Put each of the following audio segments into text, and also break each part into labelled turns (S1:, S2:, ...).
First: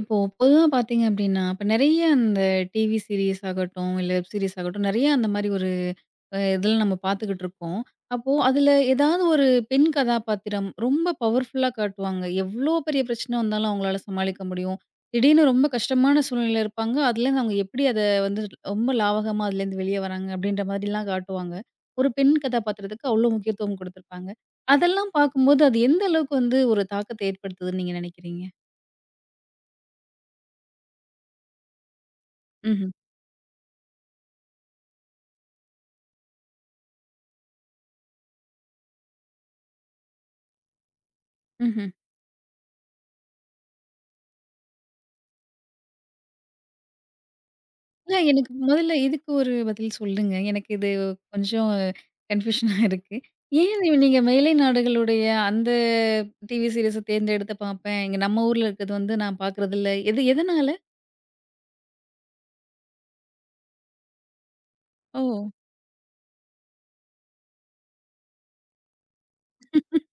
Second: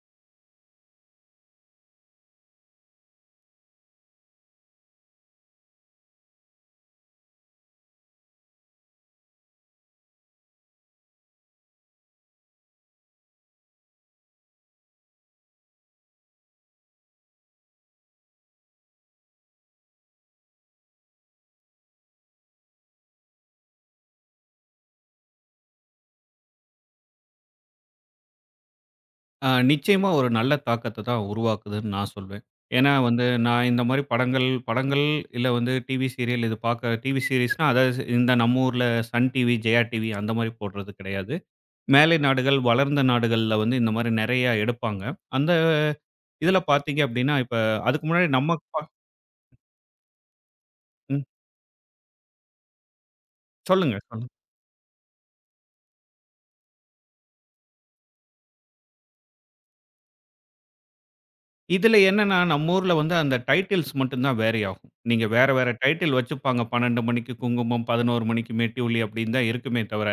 S1: இப்போ பொதுவா பார்த்தீங்க அப்டின்னா, இப்ப நெறைய அந்த டிவி சீரிஸ் ஆகட்டும், இல்ல வெப் சீரிஸ் ஆகட்டும், நெறைய அந்த மாரி ஒரு இதில நம்ம பார்த்துக்கிட்டு இருக்கோம். அப்போ அதில ஏதாவது ஒரு பெண் கதாபாத்திரம் ரொம்ப பவர்ஃபுல்லா காட்டுவாங்க. எவ்ளோ பெரிய பிரச்சனை வந்தாலும் அவங்களால சமாளிக்க முடியும். திடீர்னு ரொம்ப கஷ்டமான சூழ்நிலையில இருப்பாங்க. அதுலேருந்து அவங்க எப்படி அத வந்து ரொம்ப லாவகமா அதுலேருந்து வெளிய வராங்க அப்டின்ற மாதிரிலாம் காட்டுவாங்க. ஒரு பெண் கதாபாத்திரத்துக்கு அவ்ளோ முக்கியத்துவம் குடுத்துருப்பாங்க. அதெல்லாம் பார்க்கும்போது அது எந்த அளவுக்கு வந்து ஒரு தாக்கத்த ஏற்படுத்துதுன்னு நீங்க நெனைக்கிறீங்க?
S2: நிச்சயமா ஒரு நல்ல தாக்கத்த தான் உருவாக்குதுன்னு நான் சொல்வேன்.
S1: ம்ஹ்ம்.
S2: ஏன்னா நான் இந்த மாரி படங்கள் படங்கள் இல்ல டிவி சீரியல் இது பார்க்க டிவி சீரிஸ்னா அதாவது இந்த நம்ம ஊர்ல சன் டிவி, ஜெயா டிவி அந்த மாரி போடுறது கிடையாது.
S1: ம்ஹ்ம்.
S2: மேலை நாடுகள், வளர்ந்த நாடுகள்ல இந்த மாரி நெறைய எடுப்பாங்க. அந்த இதுல பார்த்தீங்க அப்டின்னா, இப்ப அதுக்கு
S1: இல்ல,
S2: முன்னாடி
S1: எனக்கு
S2: நம்ம பா
S1: முதல்ல இதுக்கு ஒரு பதில் சொல்லுங்க. எனக்கு இது
S2: ம்.
S1: கொஞ்சம் கன்ஃப்யூஷனா இருக்கு. ஏன்
S2: சொல்லுங்க,
S1: நீங்க
S2: சொல்லுங்க.
S1: மேலை நாடுகளுடைய அந்த டிவி சீரிஸ தேர்ந்தெடுத்து பார்ப்பேன். இங்க நம்ம ஊர்ல இருக்கிறது வந்து நான் பார்க்குறதில்ல. எது எதனால?
S2: இதுல என்னன்னா நம்ம ஊர்ல அந்த டைட்டில்ஸ் மட்டும் தான் வேரி ஆகும்.
S1: ஓ!
S2: நீங்க வேற வேற டைட்டில் வச்சுப்பாங்க. 12 மணிக்கு குங்குமம், 11 மணிக்கு மெட்டி ஒலி அப்டின்னு தான் இருக்குமே தவிர,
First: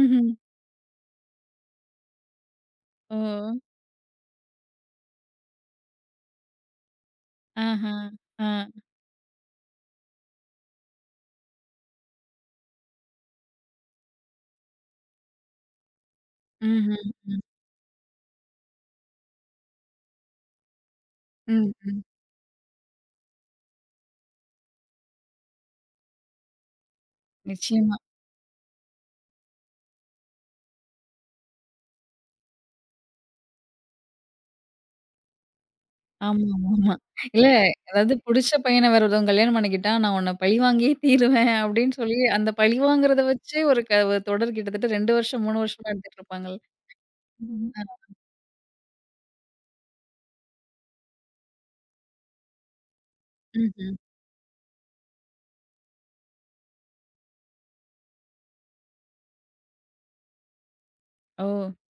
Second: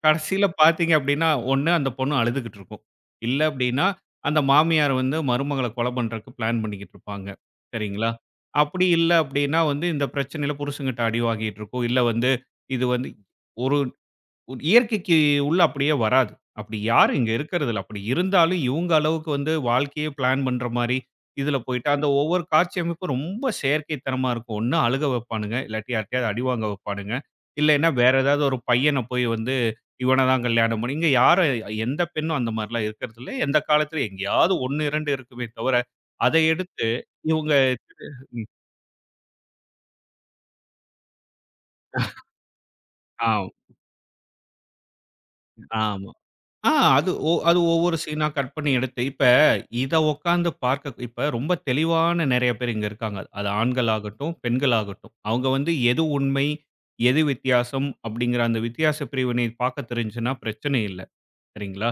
S1: ம்ஹ்ம்.
S2: கடைசியில பார்த்தீங்க அப்படின்னா, ஒண்ணு அந்த பொண்ணு அழுதுகிட்டு இருக்கும்.
S1: ஓ!
S2: இல்ல அப்படின்னா, அந்த மாமியார் மருமகள கொலை பண்றக்கு பிளான் பண்ணிக்கிட்டு இருப்பாங்க.
S1: ஆஹா!
S2: சரிங்களா?
S1: ஆ.
S2: அப்படி இல்ல அப்படின்னா இந்த பிரச்சனையில புருஷன்கிட்ட அடி வாங்கிட்டு இருக்கும். இல்ல வந்து இது வந்து ஒரு உன் இயற்கைக்கு உள்ள அப்படியே வராது. அப்படி
S1: ம்ஹ்ம்.
S2: யாரும் இங்க
S1: ம்.
S2: இருக்கிறதில்ல. அப்படி இருந்தாலும் இவங்க அளவுக்கு வாழ்க்கையே பிளான் பண்ற மாரி, இதில
S1: ம்,
S2: போயிட்டு
S1: ம்.
S2: அந்த ஒவ்வொரு காட்சி அமைப்பும் ரொம்ப செயற்கைத்தனமா இருக்கும். ஒண்ணு அழுக வைப்பானுங்க, இல்லாட்டி யார்ட்டயாவது அடி வாங்க வைப்பானுங்க. இல்லைன்னா
S1: நிச்சயமா.
S2: வேற ஏதாவது ஒரு பையன போய் இவன தான் கல்யாணம் பண்ணி இங்க யாரும் எந்த பெண்ணும் அந்த மாரிலாம் இருக்கிறதில்ல. எந்த காலத்திலும் எங்கேயாவது 1, 2 இருக்குமே தவிர, அதை
S1: ஆமா, ஆமா.
S2: எடுத்து
S1: ஆமா. இல்ல,
S2: இவங்க
S1: அதாவது
S2: ம்.
S1: புடிச்ச பையன வேற ஒருத்தவங்க கல்யாணம் பண்ணிக்கிட்டா, நான் உன்ன பழிவாங்கியே தீருவேன் அப்படின்னு சொல்லி, அந்த பழிவாங்குறத
S2: ஆம்,
S1: வச்சு ஒரு ஒரு தொடர் கிட்டத்தட்ட 2 வருஷம், 3 வருஷமா
S2: ஆமா.
S1: எடுத்துட்டு இருப்பாங்கள்ல.
S2: ஆ அது ஒவ்வொரு சீனா கட் பண்ணி எடுத்து, இப்ப இத உட்காந்து பார்க்க இப்ப ரொம்ப தெளிவான நெறைய பேர் இங்க இருக்காங்க. அது
S1: ம்ஹ்ம்.
S2: ஆண்களாகட்டும், பெண்களாகட்டும். அவங்க எது உண்மை, எது வித்தியாசம் அப்படிங்கிற அந்த வித்தியாச பிரிவினை பார்க்க தெரிஞ்சுன்னா பிரச்சனை இல்ல.
S1: ஓ!
S2: சரிங்களா?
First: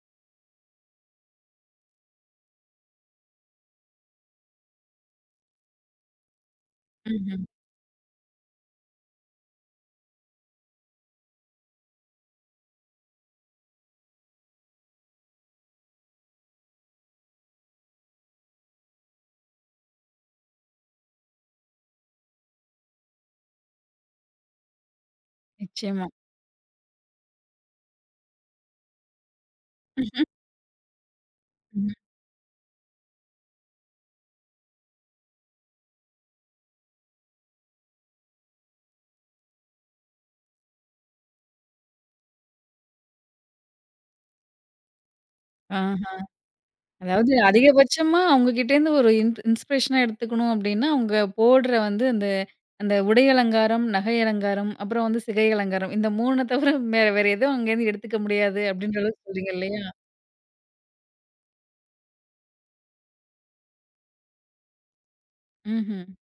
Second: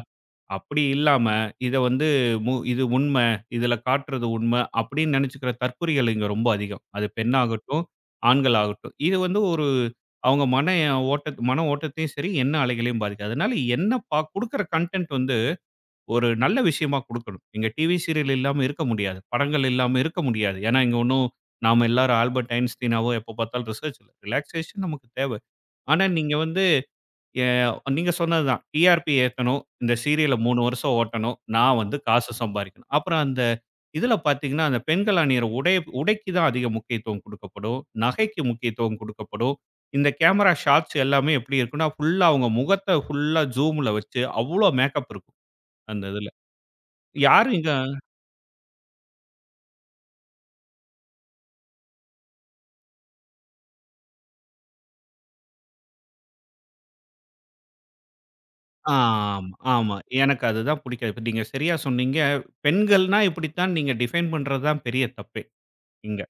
S2: அப்படி இல்லாம, இத வந்து மு இது உண்மை, இதில காட்டுறது உண்மை அப்படின்னு நினைச்சுக்கிற தற்குறிகள் இங்க ரொம்ப அதிகம். அது
S1: ம்ஹ்ம்.
S2: பெண்ணாகட்டும், ஆண்கள் ஆகட்டும். இது ஒரு அவங்க மன ஓட்டத்தையும் சரி, எண்ண அலைகளையும் பாதிக்கும். அதனால என்ன பா குடுக்குற கன்டென்ட் ஒரு நல்ல விஷயமா குடுக்கணும். இங்க டிவி சீரியல் இல்லாம இருக்க முடியாது. படங்கள் இல்லாம இருக்க முடியாது. ஏன்னா, இங்க ஒண்ணும் நாம எல்லாரும் ஆல்பர்ட் ஐன்ஸ்டீனாவோ எப்ப பார்த்தாலும் ரிசர்ச் இல்ல. ரிலாக்சேஷன் நமக்கு தேவை. ஆனா,
S1: நிச்சயமா.
S2: நீங்க வந்து எ நீங்க சொன்னது தான். டிஆர்பி ஏத்தணும். இந்த சீரியல 3 வருஷம் ஓட்டணும். நான்
S1: ம்.
S2: காசு சம்பாரிக்கணும். அப்புறம் அந்த இதில பார்த்தீங்கன்னா, அந்த பெண்கள் அணியிற உடை உடைக்கு தான் அதிக முக்கியத்துவம் குடுக்கப்படும். நகைக்கு முக்கியத்துவம் குடுக்கப்படும். இந்த கேமரா ஷாட்ஸ் எல்லாமே எப்படி இருக்குன்னா, ஃபுல்லா அவங்க முகத்த ஃபுல்லா ஜூம்ல வச்சு அவ்ளோ மேக்கப் இருக்கும். அந்த
S1: ஆஹா.
S2: இதில.
S1: அதாவது
S2: யாரும் இங்க
S1: அதிகபட்சமா அவங்க கிட்டேருந்து ஒரு இன்ஸ்பிரேஷனா எடுத்துக்கணும் அப்டின்னா, அவங்க போடுற வந்து அந்த அந்த உடை அலங்காரம், நகை அலங்காரம், அப்புறம் வந்து சிகை அலங்காரம். இந்த 3 தவிர வேற வேற எதுவும் அங்கேருந்து எடுத்துக்க முடியாது அப்டின்ற அளவுக்கு சொல்றீங்க
S2: ஆமா,
S1: இல்லையா?
S2: ஆமா. எனக்கு அதுதான் புடிக்காது. இப்ப நீங்க சரியா சொன்னீங்க. பெண்கள்னா இப்படித்தான் நீங்க டிஃபைன் பண்றது தான் பெரிய தப்பே.
S1: ம்ஹ்ம்.
S2: இங்க.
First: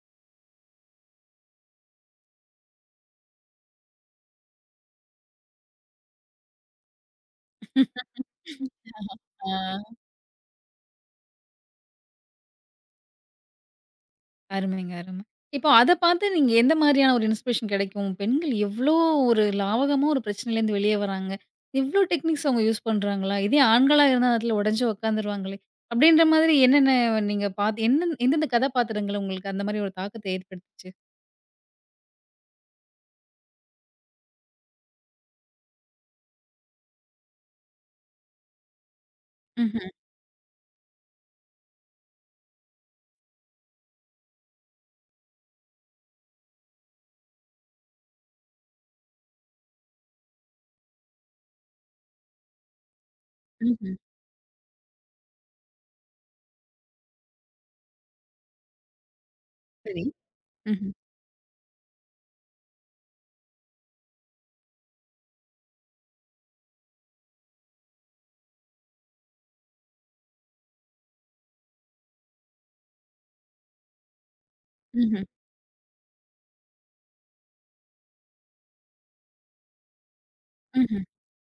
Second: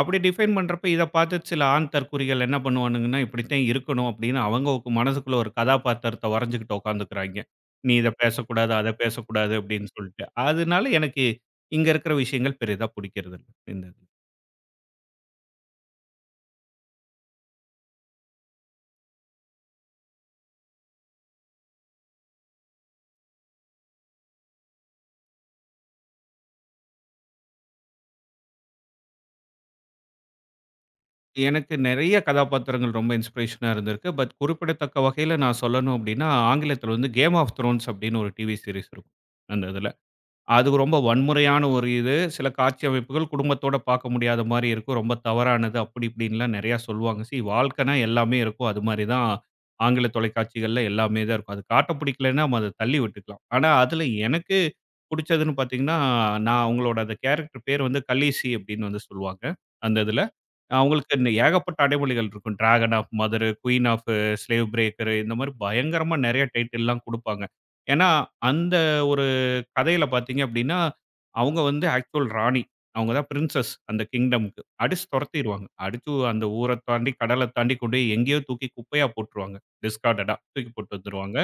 S2: அப்படி டிஃபைன் பண்றப்ப இத பார்த்து சில ஆண் தற்குறிகள் என்ன பண்ணுவானுங்கன்னா, இப்படித்தான் இருக்கணும் அப்படின்னு அவங்க மனசுக்குள்ள ஒரு கதாபாத்திரத்த வரைஞ்சுகிட்டு உட்காந்துக்கிறாய்ங்க. நீ இத பேசக்கூடாது, அத பேசக்கூடாது அப்படின்னு
S1: ஆ.
S2: சொல்லிட்டு. அதனால எனக்கு இங்க இருக்கிற விஷயங்கள் பெரிதா பிடிக்கிறது இல்ல. இந்த இது.
S1: அருமைங்க, அருமை. இப்போ அத பார்த்து நீங்க எந்த மாரியான ஒரு இன்ஸ்பிரேஷன் கிடைக்கும்? பெண்கள் எவ்ளோ ஒரு லாவகமா ஒரு பிரச்சனையிலேருந்து வெளிய வராங்க. இவ்ளோ டெக்னிக்ஸ் அவங்க யூஸ் பண்றாங்களா? இதே ஆண்களா இருந்தா அதுல உடைஞ்சு உட்காந்துருவாங்களே! அப்டின்ற மாதிரி என்னென்ன நீங்க பார்த்து, எந்தெந்த கதாபாத்திரங்கள் உங்களுக்கு அந்த மாரி ஒரு தாக்கத்த ஏற்படுத்துச்சு?
S2: எனக்கு நெறைய கதாபாத்திரங்கள் ரொம்ப இன்ஸ்பிரேஷனா இருந்திருக்கு. பட் குறிப்பிடத்தக்க வகையில நான் சொல்லணும் அப்படின்னா, ஆங்கிலத்தில Game of Thrones அப்படின்னு ஒரு டிவி சீரிஸ் இருக்கும். அந்த இதுல.
S1: ம்ஹ்ம்,
S2: அது ரொம்ப வன்முறையான ஒரு இது. சில காட்சி அமைப்புகள் குடும்பத்தோட பார்க்க முடியாத மாரி இருக்கும். ரொம்ப தவறானது அப்படி இப்படின்லாம் நெறையா சொல்லுவாங்க. வாழ்க்கைனா எல்லாமே இருக்கும். அது மாரி தான் ஆங்கில தொலைக்காட்சிகள்ல எல்லாமே தான் இருக்கும். அது காட்ட பிடிக்கலன்னா நம்ம அத தள்ளி விட்டுக்கலாம். ஆனா,
S1: ம்ஹ்ம்.
S2: அதில எனக்கு புடிச்சதுன்னு பார்த்தீங்கன்னா, நான் அவங்களோட அந்த கேரக்டர் பேர் கலீஸி அப்படின்னு சொல்லுவாங்க, அந்த
S1: சரி.
S2: இதுல.
S1: ம்ஹ்ம்,
S2: அவங்களுக்கு இன்னும் ஏகப்பட்ட அடைமொழிகள் இருக்கும். Dragon of mother, queen of slave breaker இந்த மாரி பயங்கரமா நெறைய டைட்டில்லாம் குடுப்பாங்க. ஏன்னா, அந்த ஒரு கதையில பார்த்தீங்க அப்படின்னா, அவங்க ஆக்சுவல் ராணி. அவங்க தான் பிரின்சஸ் அந்த கிங்டம்க்கு. அடிச்சு
S1: ம்ஹ்ம்,
S2: தொரத்திருவாங்க. அடிச்சு அந்த ஊர தாண்டி, கடல தாண்டி கொண்டு போய் எங்கேயோ தூக்கி குப்பையா போட்டுருவாங்க. டிஸ்கார்டடா தூக்கி போட்டு
S1: ம்ஹ்ம்,
S2: வந்துருவாங்க.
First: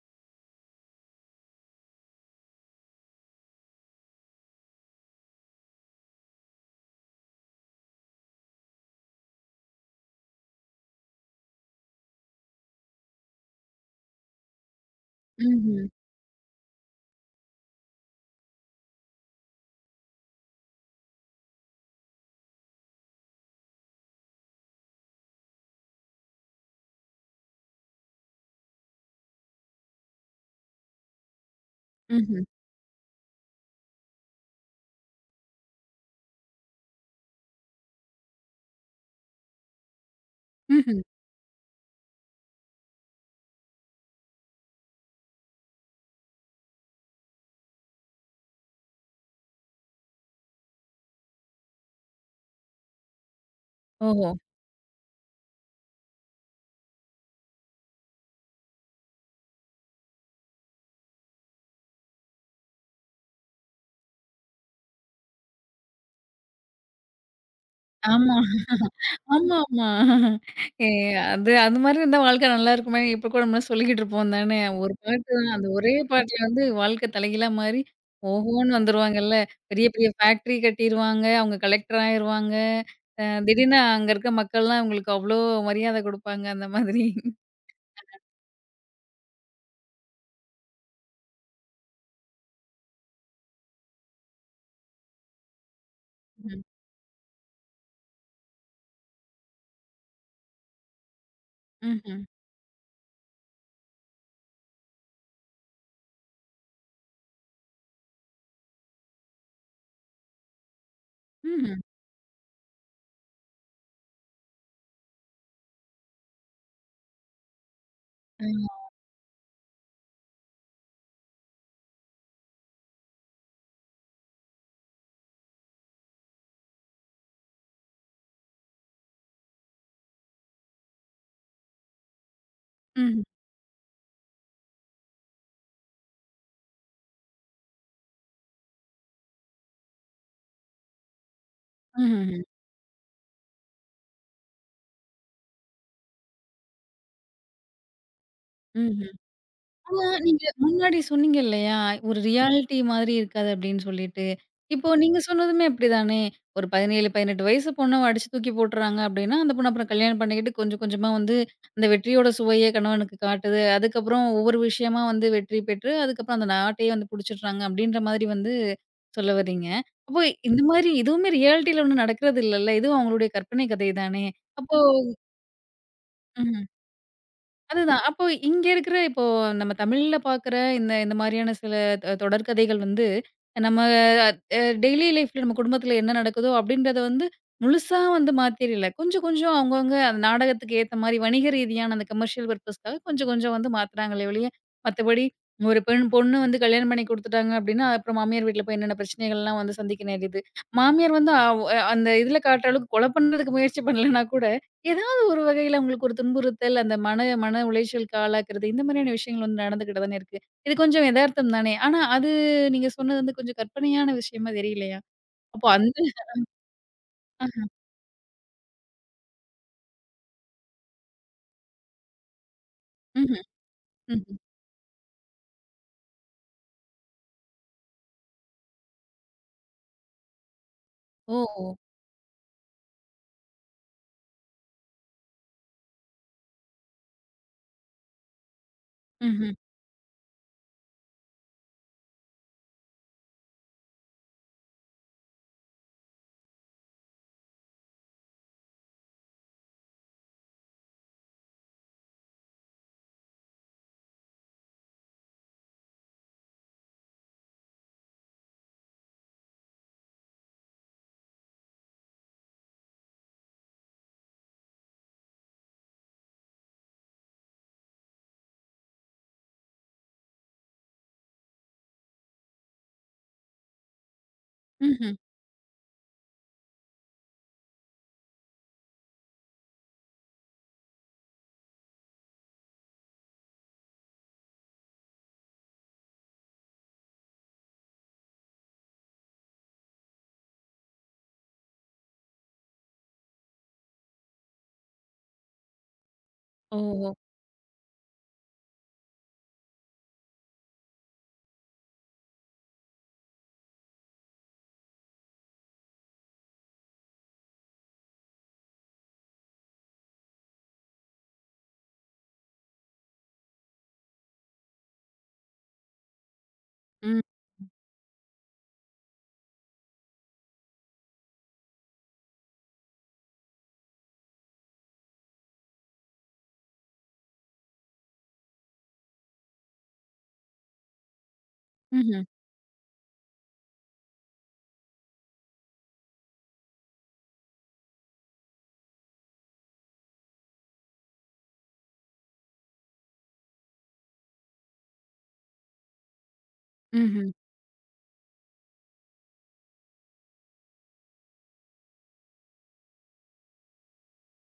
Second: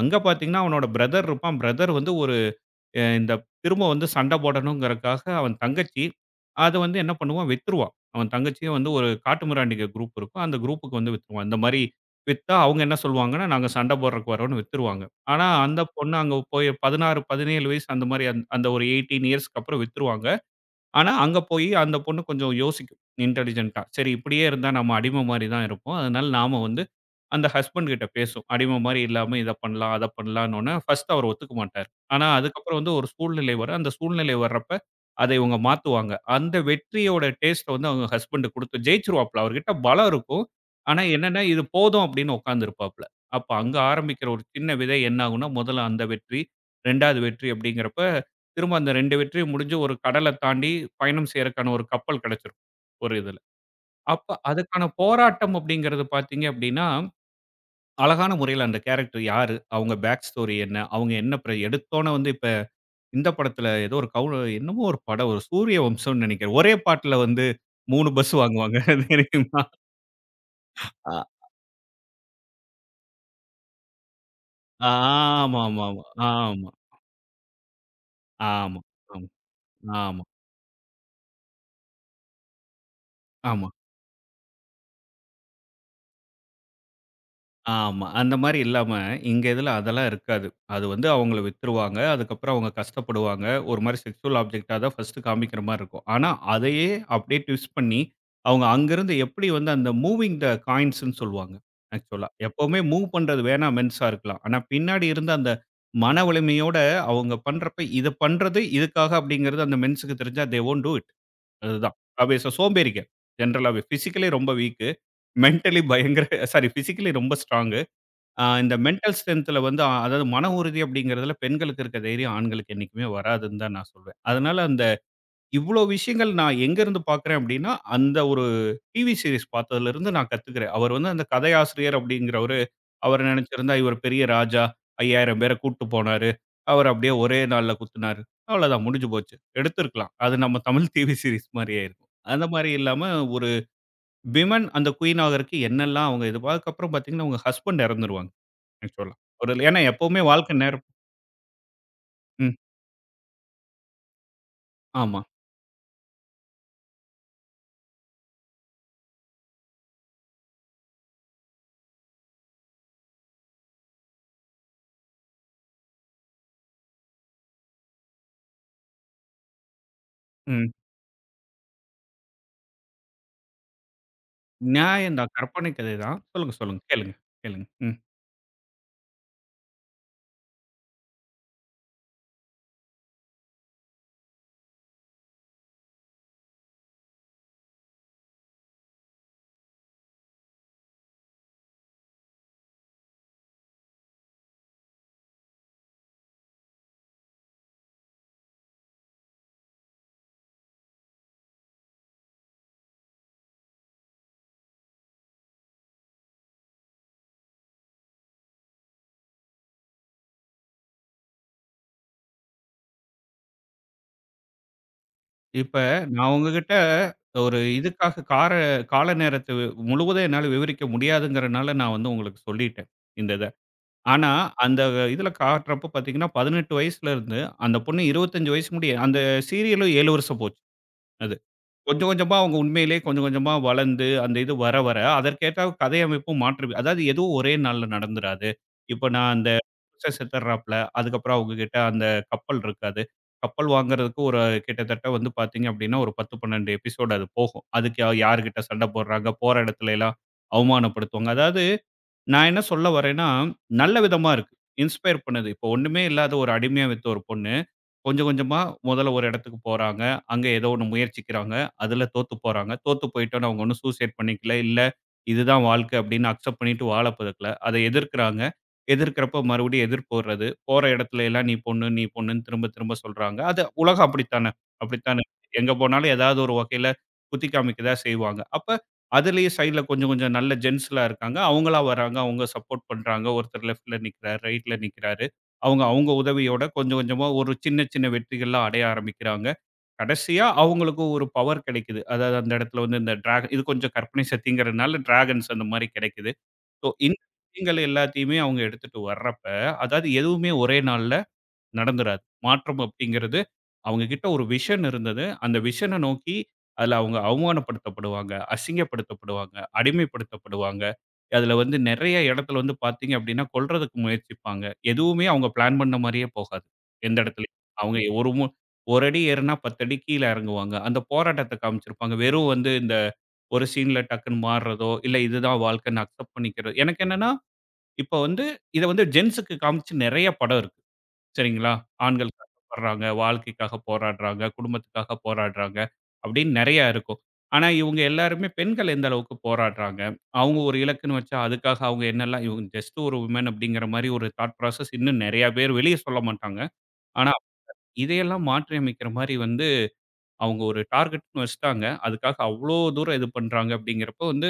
S2: அங்க பார்த்தீங்கன்னா, அவனோட பிரதர் இருப்பான். பிரதர் வந்து ஒரு அ இந்த திரும்ப சண்டை போடணுங்கிறக்காக அவன் தங்கச்சி, அத என்ன பண்ணுவான் வித்துருவான். அவன் தங்கச்சியும் ஒரு காட்டுமிராண்டிங்க குரூப் இருக்கும். அந்த குரூப்புக்கு வித்துருவான். இந்த மாரி வித்தா அவங்க என்ன சொல்லுவாங்கன்னா, நாங்க சண்டை போடுறக்கு வரோம்ன்னு வித்துருவாங்க. ஆனா, அந்த
S1: ம்ஹ்ம்,
S2: பொண்ணு அங்க போய் 16, 17 வயசு அந்த மாரி அந்த ஒரு 18 இயர்ஸ்க்கு அப்புறம் வித்துருவாங்க. ஆனா, அங்க போயி அந்த பொண்ணு கொஞ்சம் யோசிக்கும் இன்டெலிஜென்ட்டா. சரி இப்படியே இருந்தா நம்ம அடிமை மாரி தான் இருப்போம். அதனால நாம அந்த ஹஸ்பண்ட் கிட்ட பேசும். அடிமை மாரி இல்லாம இத பண்ணலாம், அத பண்ணலான்னோன, ஃபர்ஸ்ட் அவர் ஒத்துக்க மாட்டாரு. ஆனா,
S1: ம்ஹ்ம்,
S2: அதுக்கப்புறம் ஒரு சூழ்நிலை வரும். அந்த சூழ்நிலை வர்றப்ப அதை இவங்க மாத்துவாங்க. அந்த வெற்றியோட டேஸ்ட்ட அவங்க ஹஸ்பண்ட் குடுத்து ஜெயிச்சுருவாப்ல. அவர்கிட்ட பலம் இருக்கும். ஆனா
S1: ம்ஹ்ம்.
S2: என்னன்னா, இது போதும் அப்படின்னு உட்கார்ந்திருப்பாப்ல. அப்ப அங்க ஆரம்பிக்கிற ஒரு சின்ன விதை என்ன ஆகும்னா, முதல்ல அந்த வெற்றி, 2வது வெற்றி அப்படிங்கிறப்ப திரும்ப அந்த 2 வெற்றியும் முடிஞ்சு ஒரு கடல தாண்டி பயணம் செய்றக்கான ஒரு கப்பல் கிடைச்சிரும். ஒரு இதுல.
S1: ஓஹோ!
S2: அப்ப அதுக்கான போராட்டம் அப்படிங்கிறது பார்த்தீங்க அப்படின்னா, அழகான முறையில அந்த கேரக்டர் யாரு? அவங்க பேக் ஸ்டோரி என்ன? அவங்க என்ன எடுத்தோன இப்ப இந்த படத்துல ஏதோ ஒரு கவு என்னமோ ஒரு படம் ஒரு சூரிய வம்சம்னு நெனைக்கிறேன். ஒரே பாட்டுல 3 பஸ்
S1: ஆமா.
S2: வாங்குவாங்க தெரியுமா?
S1: ஆமாமா. ஏ.
S2: அ.
S1: அது அது மாரி இருந்தா வாழ்க்கை நல்லாருக்குமே! இப்ப கூட நம்மலாம் சொல்லிக்கிட்டு இருப்போம் தானே! ஒரு பாட்டு தான், அந்த
S2: ஆமாமாமா.
S1: ஒரே
S2: ஆமா,
S1: பாட்டுல வந்து
S2: ஆமா,
S1: வாழ்க்கை தலைகீழா மாறி ஓஹோன்னு
S2: ஆமா, ஆமா.
S1: வந்துருவாங்கல்ல. பெரிய பெரிய
S2: ஆமா,
S1: ஃபேக்ட்ரி கட்டிருவாங்க. அவங்க கலெக்டர் ஆயிருவாங்க. அ
S2: ஆமா,
S1: திடீர்னு அங்க இருக்க மக்கள்லாம் இவங்களுக்கு அவ்ளோ மரியாதை குடுப்பாங்க அந்த மாதிரி.
S2: ஆமா. அந்த மாரி இல்லாம, இங்க இதுல அதெல்லாம் இருக்காது. அது அவங்கள வித்துருவாங்க. அதுக்கப்புறம் அவங்க கஷ்டப்படுவாங்க. ஒரு மாரி செக்ஸுவல் ஆப்ஜெக்ட்டா தான் ஃபர்ஸ்ட்டு காமிக்கிற மாரி இருக்கும். ஆனா,
S1: ம்.
S2: அதையே அப்படியே ட்விஸ்ட் பண்ணி, அவங்க அங்கிருந்து எப்படி அந்த மூவிங் த காயின்ஸ்ன்னு சொல்லுவாங்க,
S1: ம்ஹ்ம்.
S2: ஆக்சுவலா. எப்பவுமே மூவ் பண்றது வேணா மென்ஸா இருக்கலாம். ஆனா, பின்னாடி இருந்த அந்த மன வலிமையோட அவங்க பண்றப்ப, இத பண்றது இதுக்காக அப்படிங்கிறது அந்த மென்ஸுக்கு தெரிஞ்சா, தே ஒன்ட் டூ இட்.
S1: ம்ஹ்ம்.
S2: அதுதான். அவேச சோம்பேறிங்க. ஜென்ரலாவே. பிசிக்கலி ரொம்ப வீக்கு. மென்டலி பயங்கர சாரி பிசிக்கலி ரொம்ப ஸ்ட்ராங்.
S1: ஆமா.
S2: இந்த மென்டல் ஸ்ட்ரென்த்துல வந்து அ அதாவது மன உறுதி அப்படிங்கிறதுல பெண்களுக்கு இருக்க தைரியம் ஆண்களுக்கு என்னைக்குமே வராதுன்னு தான் நான் சொல்வேன். அதனால அந்த இவ்ளோ விஷயங்கள் நான் எங்கேருந்து பார்க்குறேன் அப்படின்னா, அந்த ஒரு டிவி சீரிஸ் பார்த்ததுலருந்து நான் கத்துக்கிறேன். அவர் அந்த கதையாசிரியர் அப்படிங்கிறவரு, அவர்
S1: ம்.
S2: நினைச்சிருந்தா இவர் பெரிய ராஜா 5,000 பேர கூட்டு போனாரு. அவர் அப்படியே ஒரே நாள்ல குத்துனாரு. அவ்வளோதான் முடிஞ்சு போச்சு. எடுத்திருக்கலாம். அது நம்ம தமிழ் டிவி சீரிஸ் மாரியே இருக்கும்.
S1: ம்ஹ்ம்.
S2: அந்த மாரி இல்லாம ஒரு விமன் அந்த குயின் ஆகறக்கு என்னெல்லாம் அவங்க இது அதுக்கப்புறம் பார்த்தீங்கன்னா, அவங்க ஹஸ்பண்ட் இறந்துருவாங்க.
S1: ம்ஹ்ம்.
S2: நிச்சயமா. ஒரு ஏன்னா
S1: ஆனா,
S2: எப்பவுமே
S1: நீங்க
S2: வாழ்க்கை நேரம்
S1: முன்னாடி சொன்னீங்க இல்லையா? ஒரு
S2: ம்.
S1: ரியாலிட்டி மாதிரி இருக்காது அப்படின்னு சொல்லிட்டு. இப்போ நீங்க
S2: ஆமா.
S1: சொன்னதுமே அப்படிதானே? ஒரு 17, 18 வயசு பொண்ண அடிச்சு தூக்கி போட்டுறாங்க அப்படின்னா, அந்த பொண்ணு அப்புறம் கல்யாணம் பண்ணிக்கிட்டு கொஞ்சம் கொஞ்சமா வந்து அந்த வெற்றியோட சுவைய கணவனுக்கு காட்டுது. அதுக்கப்புறம் ஒவ்வொரு விஷயமா வந்து வெற்றி பெற்று, அதுக்கப்புறம் அந்த நாட்டையே வந்து பிடிச்சிடுறாங்க அப்படின்ற மாதிரி வந்து சொல்ல வர்றீங்க. அப்போ இந்த
S2: ம்.
S1: மாதிரி இதுவுமே ரியாலிட்டில ஒண்ணும் நடக்கிறது இல்லல்ல. இதுவும் அவங்களுடைய கற்பனை கதை தானே? அப்போ
S2: நியாயம் தான். கற்பனை கதை தான். சொல்லுங்க, சொல்லுங்க. கேளுங்க, கேளுங்க. ம்.
S1: அதுதான். அப்போ இங்க இருக்கிற இப்போ நம்ம தமிழ்ல பார்க்குற இந்த இந்த மாரியான சில தொடர்கதைகள் வந்து, நம்ம டெய்லி லைஃப்ல நம்ம குடும்பத்தில என்ன நடக்குதோ அப்படின்றத வந்து முழுசா வந்து மாத்திரல. கொஞ்சம் கொஞ்சம் அவங்கவங்க அந்த நாடகத்துக்கு ஏத்த மாரி வணிக ரீதியான அந்த கமர்ஷியல் பர்ப்பஸ்க்காக கொஞ்சம் கொஞ்சம் வந்து மாத்துறாங்களே ஒழிய, மத்தபடி ஒரு பொண்ணு வந்து கல்யாணம் பண்ணி குடுத்துட்டாங்க அப்படின்னா, அப்புறம் மாமியார் வீட்ல போய் என்னென்ன பிரச்சனைகள்லாம் வந்து சந்திக்க நேரியுது. மாமியார் வந்து அந்த இதுல காட்டுற அளவுக்கு கொலை பண்றதுக்கு முயற்சி பண்ணலனா கூட, ஒரு வகையில உங்களுக்கு ஒரு துன்புறுத்தல், அந்த மன மன உளைச்சலுக்கு ஆளாக்குறது, இந்த மாதிரியான விஷயங்கள் வந்து நடந்துகிட்டு தானே இருக்கு. இது கொஞ்சம் எதார்த்தம் தானே! ஆனா அது, நீங்க சொன்னது வந்து கொஞ்சம் கற்பனையான விஷயமா தெரியலையா? அப்போ
S2: இப்ப
S1: அந்த.
S2: நான் உங்ககிட்ட
S1: அ
S2: ஒரு இதுக்காக கால நேரத்த முழுவதும் என்னால விவரிக்க முடியாதுங்கிறனால நான் உங்களுக்கு சொல்லிட்டேன். இந்த
S1: ம்ஹ்ம்,
S2: இத. ஆனா,
S1: ம்ஹ்ம்.
S2: அந்த இதுல காட்டுறப்ப பார்த்தீங்கன்னா, 18 வயசுல இருந்து அந்த பொண்ணு 25 வயசு முடிய அந்த சீரியலும் 7 வருஷம் போச்சு.
S1: ஓ!
S2: கொஞ்சம் கொஞ்சமா அவங்க உண்மையிலேயே கொஞ்சம் கொஞ்சமா வளர்ந்து, அந்த இது வர வர, அதற்கேற்றாற் கதை அமைப்பும் மாற்று அதாவது எதுவும் ஒரே நாள்ல நடந்துராது. இப்ப நான் அந்த
S1: ம்ஹ்ம்,
S2: செத்துடுறாப்ல. அதுக்கப்புறம் அவங்க கிட்ட அந்த கப்பல் இருக்காது. கப்பல் வாங்குறதுக்கு ஒரு கிட்டத்தட்ட பார்த்தீங்க அப்படின்னா, ஒரு 10, 12 எபிசோடு அது போகும். அதுக்கு யார்கிட்ட சண்டை போடுறாங்க, போற இடத்துலலாம் அவமானப்படுத்துவாங்க. அதாவது நான் என்ன சொல்ல வரேன்னா, நல்ல விதமா இருக்கு. இன்ஸ்பயர் பண்ணுது. இப்போ ஒண்ணுமே இல்லாத ஒரு அடிமையா வித்த ஒரு பொண்ணு, கொஞ்சம் கொஞ்சமா முதல்ல ஒரு இடத்துக்கு போறாங்க. அங்க ஏதோ ஒண்ணு முயற்சிக்கிறாங்க. அதுல தோத்து போறாங்க. தோத்து போயிட்டோம்னு அவங்க ஒண்ணும் சூசைட் பண்ணிக்கல. இல்ல இதுதான் வாழ்க்கை அப்படின்னு அக்செப்ட் பண்ணிட்டு வாழ பழக்கல. அதை எதிர்க்கிறாங்க. எதிர்க்கிறப்ப மறுபடியும் எதிர்ப்பு வர்றது. போற இடத்துல எல்லாம் நீ பொண்ணு, நீ பொண்ணுன்னு திரும்ப திரும்ப சொல்றாங்க. அது உலகம் அப்படித்தானே
S1: ம்ஹ்ம்.
S2: அப்படித்தானே. எங்க போனாலும் ஏதாவது ஒரு வகையில குத்தி காமிக்க தான் செய்வாங்க. அப்ப அதுலயும் சைடுல கொஞ்சம் கொஞ்சம் நல்ல ஜென்ஸ்லாம் இருக்காங்க. அவங்களா வராங்க. அவங்க சப்போர்ட் பண்றாங்க. ஒருத்தர் லெஃப்ட்ல நிக்கிறாரு, ரைட்ல நிக்கிறாரு. அவங்க அவங்க உதவியோட கொஞ்சம் கொஞ்சமா ஒரு சின்ன சின்ன வெற்றிகள்லாம் அடைய ஆரம்பிக்கிறாங்க. கடைசியா அவங்களுக்கு ஒரு பவர் கிடைக்குது. அதாவது அந்த இடத்துல இந்த டிராகன் இது கொஞ்சம் கற்பனை சக்திங்கிறதுனால டிராகன்ஸ் அந்த மாரி கிடைக்குது. ஸோ
S1: ஓஹோ!
S2: இந்த விஷயங்கள் எல்லாத்தையுமே அவங்க எடுத்துட்டு வர்றப்ப, அதாவது எதுவுமே ஒரே நாள்ல நடந்துராது. மாற்றம் அப்படிங்கிறது அவங்க கிட்ட ஒரு விஷன் இருந்தது. அந்த விஷன நோக்கி அதில அவங்க அவமானப்படுத்தப்படுவாங்க, அசிங்கப்படுத்தப்படுவாங்க, அடிமைப்படுத்தப்படுவாங்க. அதில நெறைய இடத்துல பார்த்தீங்க அப்படின்னா, கொல்றதுக்கு முயற்சிப்பாங்க. எதுவுமே அவங்க பிளான் பண்ண மாரியே போகாது. எந்த
S1: ம்,
S2: இடத்துலயும். அவங்க ஒரு ஒரு அடி ஏறுனா 10 அடி கீழ இறங்குவாங்க. அந்த போராட்டத்த காமிச்சிருப்பாங்க. வெறும் இந்த ஒரு சீன்ல டக்குன்னு மாறுறதோ, இல்ல இதுதான் வாழ்க்கைன்னு அக்செப்ட் பண்ணிக்கிறது. எனக்கு என்னன்னா, இப்ப இத ஜென்ஸ்‌ஸுக்கு காமிச்சு நெறைய படம் இருக்கு. சரிங்களா?
S1: ம்ஹ்ம்,
S2: ஆண்கள் கஷ்டப்படுறாங்க, வாழ்க்கைக்காக போராடுறாங்க, குடும்பத்துக்காக போராடுறாங்க அப்படின்னு நெறையா இருக்கும். ஆனா இவங்க எல்லாருமே பெண்கள் எந்த அளவுக்கு போராடுறாங்க, அவங்க ஒரு இலக்குன்னு வச்சா அதுக்காக அவங்க என்னெல்லாம் இவங்க ஜஸ்ட் ஒரு விமன் அப்படிங்கிற மாரி ஒரு தாட் ப்ராசஸ் இன்னும் நெறையா பேர் வெளிய சொல்ல மாட்டாங்க.
S1: ம்ஹ்ம்.
S2: ஆனா இதையெல்லாம் மாற்றியமைக்கிற மாரி அவங்க ஒரு டார்கெட்ன்னு வச்சுட்டாங்க. அதுக்காக அவ்ளோ தூரம் இது பண்றாங்க அப்படிங்கிறப்போ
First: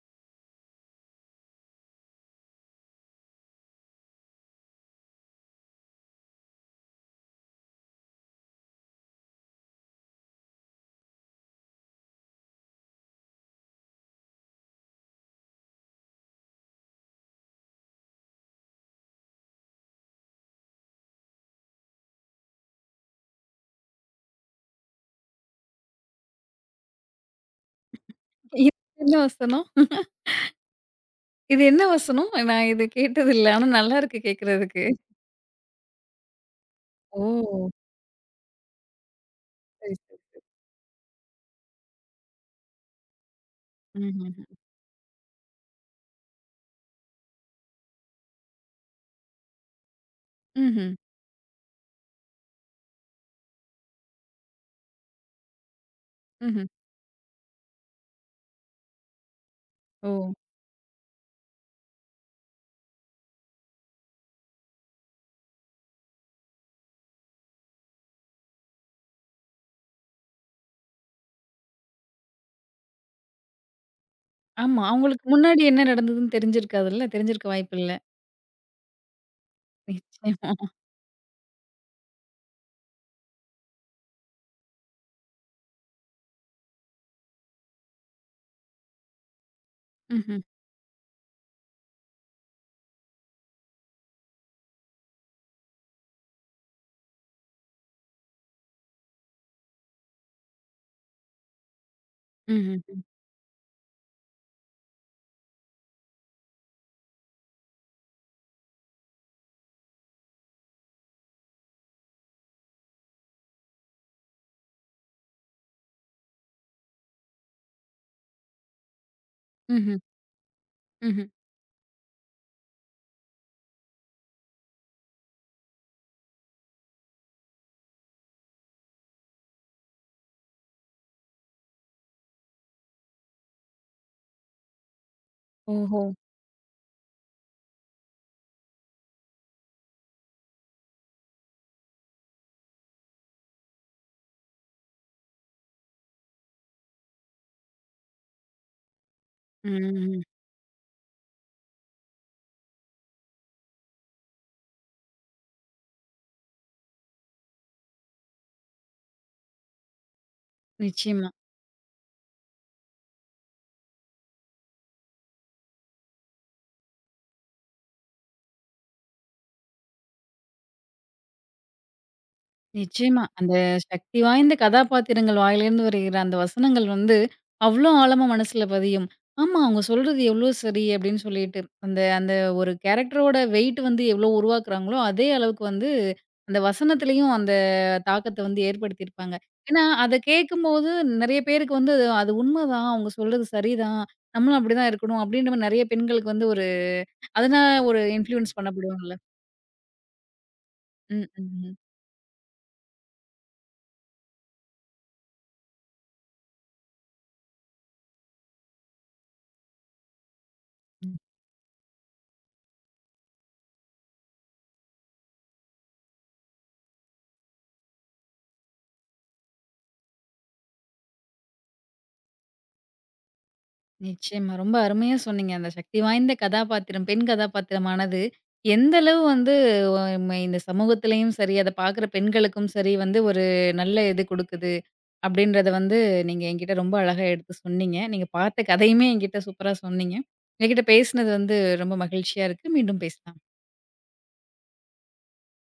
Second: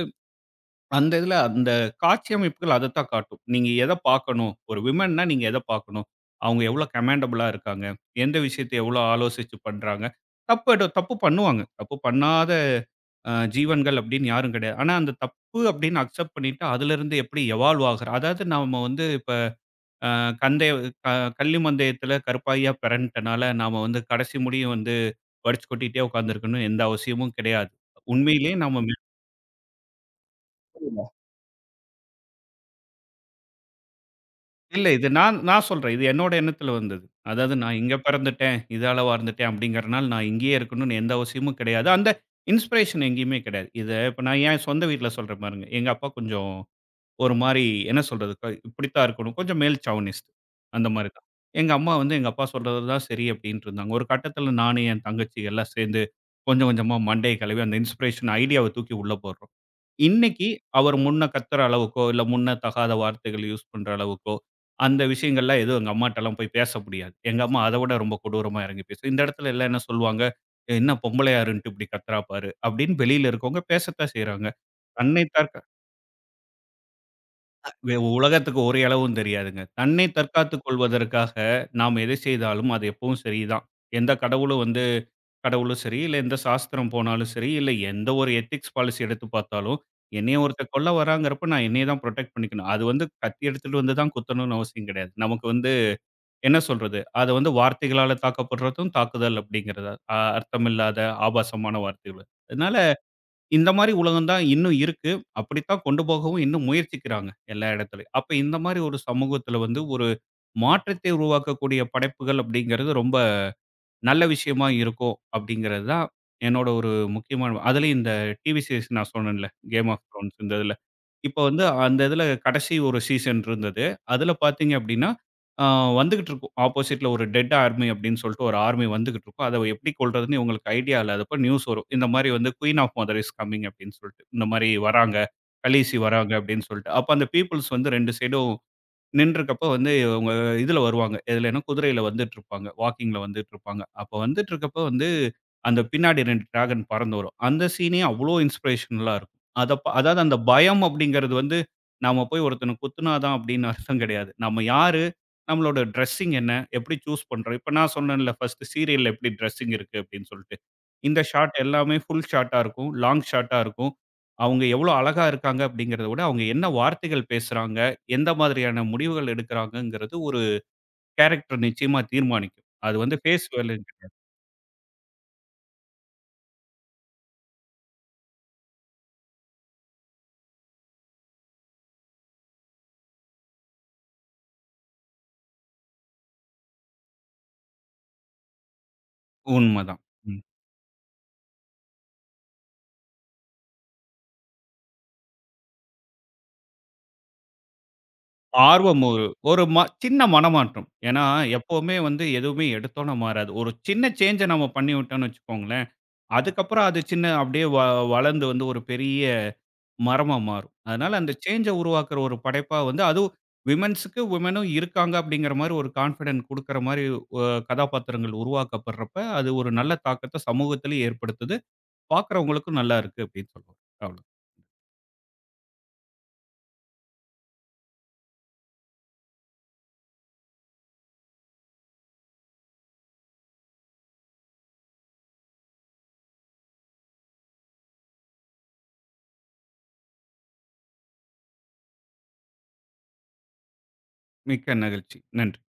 S2: அந்த இதுல அந்த காட்சி அமைப்புகள் அதத்தான் காட்டும். நீங்க எத பார்க்கணும், ஒரு விமன்னா நீங்க எத பார்க்கணும்? அவங்க எவ்ளோ கமாண்டபுளா இருக்காங்க? எந்த விஷயத்த எவ்ளோ ஆலோசிச்சு பண்றாங்க? தப்பு பண்ணுவாங்க. தப்பு பண்ணாத ஜீவன்கள் அப்படின்னு யாரும் கிடையாது. ஆனா அந்த தப்பு அப்படின்னு அக்செப்ட் பண்ணிட்டு அதிலிருந்து எப்படி எவால்வ் ஆகுற அதாவது நாம இப்ப அ கந்தை க கள்ளி மந்தயத்துல கருப்பாயியா பெறன்ட்டனால நாம கடைசி முடியும் வடிச்சு கொட்டிட்டே உட்கார்ந்திருக்கணும்னு எந்த அவசியமும் கிடையாது. உண்மையிலேயே
S1: இது
S2: நாம
S1: என்ன வசனம்? இது என்ன வசனம்? நான் இது கேட்டதில்ல. ஆனா நல்லாருக்கு கேட்கறதுக்கு.
S2: இல்ல. இது நான் நான் சொல்றேன். இது என்னோட எண்ணத்தில வந்தது. அதாவது
S1: ஓ!
S2: நான் இங்க பிறந்துட்டேன், இதால வாழ்ந்துட்டேன்
S1: சரி,
S2: அப்படிங்கிறனால நான்
S1: சரி.
S2: இங்கேயே இருக்கணும்னு எந்த அவசியமும் கிடையாது. அந்த இன்ஸ்பிரேஷன் எங்கேயுமே கிடையாது. இத இப்ப
S1: ம்ஹ்ம்,
S2: நான் என் சொந்த வீட்ல சொல்றேன் பாருங்க. எங்க அப்பா கொஞ்சம் ஒரு மாரி என்ன சொல்றது? இப்படித்தான் இருக்கணும். கொஞ்சம் மேல் சாவனிஸ்ட் அந்த
S1: ம்ஹ்ம்,
S2: மாரி தான். எங்க அம்மா எங்க அப்பா சொல்றது தான் சரி அப்படின்ட்டு இருந்தாங்க. ஒரு கட்டத்தில நானு, என் தங்கச்சி எல்லாம் சேர்ந்து
S1: ம்ஹ்ம்.
S2: கொஞ்சம் கொஞ்சமா மண்டைய கழுவி அந்த இன்ஸ்பிரேஷன் ஐடியாவ தூக்கி உள்ள போடுறோம்.
S1: ஓ!
S2: இன்னைக்கு அவர் முன்ன கத்துற அளவுக்கோ, இல்ல முன்ன தகாத வார்த்தைகள் யூஸ் பண்ற அளவுக்கோ, அந்த விஷயங்கள்லாம் எதுவும் எங்க அம்மாட்டலாம் போய் பேச முடியாது. எங்க அம்மா அத விட ரொம்ப கொடூரமா இறங்கி பேசும். இந்த இடத்துல எல்லாம் என்ன சொல்லுவாங்க? "என்ன பொம்பளையா இருந்துட்டு இப்படி கத்துறா பாரு" அப்படின்னு வெளியில இருக்கவங்க பேசத்தான் செய்றாங்க.
S1: ஆமா.
S2: தன்னை
S1: அவங்களுக்கு
S2: தற்
S1: முன்னாடி என்ன நடந்ததுன்னு தெரிஞ்சிருக்காதுல்ல. தெரிஞ்சிருக்க
S2: வே
S1: வாய்ப்பில்ல.
S2: உலகத்துக்கு ஒரு இலவும் தெரியாதுங்க. தன்னை
S1: நிச்சயமா.
S2: தற்காத்துக் கொள்வதற்காக நாம் எதை செய்தாலும் அது எப்பவும் சரிதான். எந்த கடவுளும் வந்து கடவுளும் சரி, இல்ல எந்த சாஸ்திரம் போனாலும் சரி, இல்ல எந்த ஒரு எத்திக்ஸ் பாலிசி எடுத்து பார்த்தாலும், என்னைய
S1: ம்ஹ்ம்.
S2: ஒருத்தன் கொல்ல வராங்கிறப்ப நான் என்னைய தான் புரொடெக்ட் பண்ணிக்கணும். அது கத்தி எடுத்துட்டு தான் குத்தணும்னு அவசியம் கிடையாது. நமக்கு என்ன சொல்றது? அத வார்த்தைகளால தாக்கப்படுறதும் தாக்குதல் அப்படிங்கிறது. அர்த்தமில்லாத ஆபாசமான வார்த்தைகள். அதனால
S1: ம்ஹ்ம்.
S2: இந்த மாரி உலகம் தான் இன்னும் இருக்கு. அப்படித்தான் கொண்டு போகவும் இன்னும் முயற்சிக்கிறாங்க எல்லா இடத்துலயும். அப்ப இந்த மாரி ஒரு சமூகத்துல ஒரு மாற்றத்தை உருவாக்கக்கூடிய படைப்புகள் அப்படிங்கிறது ரொம்ப நல்ல விஷயமா இருக்கும் அப்படிங்கிறது தான் என்னோட ஒரு முக்கியமான அதுலயும் இந்த டிவி சீரிஸ் நான் சொன்னேன்ல கேம்
S1: ம்ஹ்ம்.
S2: ஆஃப் த்ரோன்ஸ் இந்த இதில்
S1: ம்ஹ்ம்.
S2: இப்போ அந்த இதில் கடைசி ஒரு சீசன் இருந்தது அதில் பார்த்தீங்க அப்படின்னா வந்துகிட்டு இருக்கும் ஆப்போசிட்ல ஒரு டெட் ஆர்மி அப்படின்னு சொல்லிட்டு ஒரு ஆர்மி வந்துகிட்டு இருக்கும் அதை எப்படி கொள்றதுன்னு உங்களுக்கு ஐடியா இல்லாதப்ப நியூஸ் வரும் இந்த மாதிரி queen of mother is coming அப்படின்னு சொல்லிட்டு இந்த மாதிரி வராங்க கலீசி
S1: ஓஹோ!
S2: வராங்க அப்படின்னு சொல்லிட்டு அப்போ அந்த பீப்புள்ஸ் ரெண்டு சைடும் நின்றுக்கப்ப அவங்க இதுல வருவாங்க. எதுலன்னா குதிரையில வந்துட்டுருப்பாங்க. வாக்கிங்ல வந்துட்டுருப்பாங்க. அப்ப வந்துட்டுருக்கப்ப அந்த பின்னாடி 2 டிராகன் பறந்து வரும். அந்த சீனே அவ்ளோ இன்ஸ்பிரேஷனலா இருக்கும். அத ப அதாவது
S1: ம்.
S2: அந்த பயம் அப்படிங்கிறது நாம போய் ஒருத்தன குத்துனா தான் அப்படின்னு அர்த்தம் கிடையாது. நம்ம யாரு? நம்மளோட ட்ரெஸ்ஸிங் என்ன? எப்படி சூஸ் பண்றோம்? இப்ப நான் சொன்னேன்ல ஃபர்ஸ்ட் சீரியல்ல எப்படி ட்ரெஸ்ஸிங் இருக்கு அப்படின்னு சொல்ட்டு. இந்த
S1: நிச்சயமா,
S2: ஷாட் எல்லாமே ஃபுல் ஷாட்டா இருக்கும். லாங் ஷாட்டா இருக்கும். அவங்க எவ்வளோ அழகா இருக்காங்க அப்படிங்கிறத விட அவங்க என்ன வார்த்தைகள் பேசுறாங்க? எந்த மாதிரியான முடிவுகள் எடுக்கிறாங்கங்கிறது ஒரு கேரக்டர் நிச்சயமா தீர்மானிக்கும். அது
S1: நிச்சயமா.
S2: ஃபேஸ்
S1: அந்த
S2: வேல்யூ
S1: சக்தி வாய்ந்த கதாபாத்திரங்கள் வாயிலேருந்து வருகிற அந்த வசனங்கள் வந்து, அவ்ளோ ஆழமா மனசுல பதியும். ஆமா, அவங்க சொல்றது எவ்ளோ சரி அப்படின்னு சொல்லிட்டு, அந்த அந்த ஒரு கேரக்டரோட வெயிட் வந்து எவ்ளோ உருவாக்குறாங்களோ, அதே அளவுக்கு வந்து அந்த வசனத்திலயும் அந்த தாக்கத்த வந்து ஏற்படுத்தியிருப்பாங்க. ஏன்னா,
S2: உண்மதான்.
S1: அத
S2: ம்.
S1: கேட்கும்போது நெறைய பேருக்கு வந்து அது அது உண்மதான். அவங்க சொல்றது சரிதான். நம்மளும் அப்படிதான் இருக்கணும் அப்படின்ற மாரி நெறைய பெண்களுக்கு வந்து ஒரு, அதனால ஒரு இன்ஃப்ளூயன்ஸ்
S2: ஆர்வம்
S1: பண்ணப்படுவாங்கல்ல.
S2: ஒரு ஒரு ம சின்ன மனமாற்றம்.
S1: ம்,
S2: ஏன்னா,
S1: ம். ம்.
S2: எப்பவுமே எதுவுமே எடுத்தோனே மாறாது. ஒரு சின்ன சேஞ்ச நம்ம பண்ணிவிட்டோம்னு வச்சுக்கோங்களேன், அதுக்கப்புறம் அது சின்ன அப்படியே வ வளர்ந்து ஒரு பெரிய மரமா மாறும். அதனால அந்த சேஞ்ச உருவாக்குற ஒரு படைப்பா அதுவும் விமென்ஸுக்கு விமெனும் இருக்காங்க அப்படிங்கிற மாரி ஒரு கான்ஃபிடன்ட் குடுக்குற மாரி ஒ கதாபாத்திரங்கள் உருவாக்கப்படுறப்ப, அது ஒரு நல்ல தாக்கத்த சமூகத்திலும் ஏற்படுத்துது. பார்க்கிறவங்களுக்கும் நல்லா இருக்கு அப்படின்னு சொல்லுவோம். அவ்வளோ.
S1: நிச்சயமா. ரொம்ப அருமையா சொன்னீங்க. அந்த சக்தி வாய்ந்த கதாபாத்திரம், பெண் கதாபாத்திரமானது எந்த அளவு வந்து அ ம இந்த சமூகத்திலயும் சரி, அத பார்க்குற பெண்களுக்கும் சரி வந்து ஒரு நல்ல இது குடுக்குது. அப்படின்றத வந்து நீங்க என்கிட்ட ரொம்ப அழகா எடுத்து சொன்னீங்க. நீங்க பார்த்த கதையுமே என்கிட்ட சூப்பரா சொன்னீங்க. என்கிட்ட பேசினது வந்து ரொம்ப மகிழ்ச்சியா இருக்கு. மீண்டும் பேசலாம்.
S2: மிக்க மகிழ்ச்சி. நன்றி.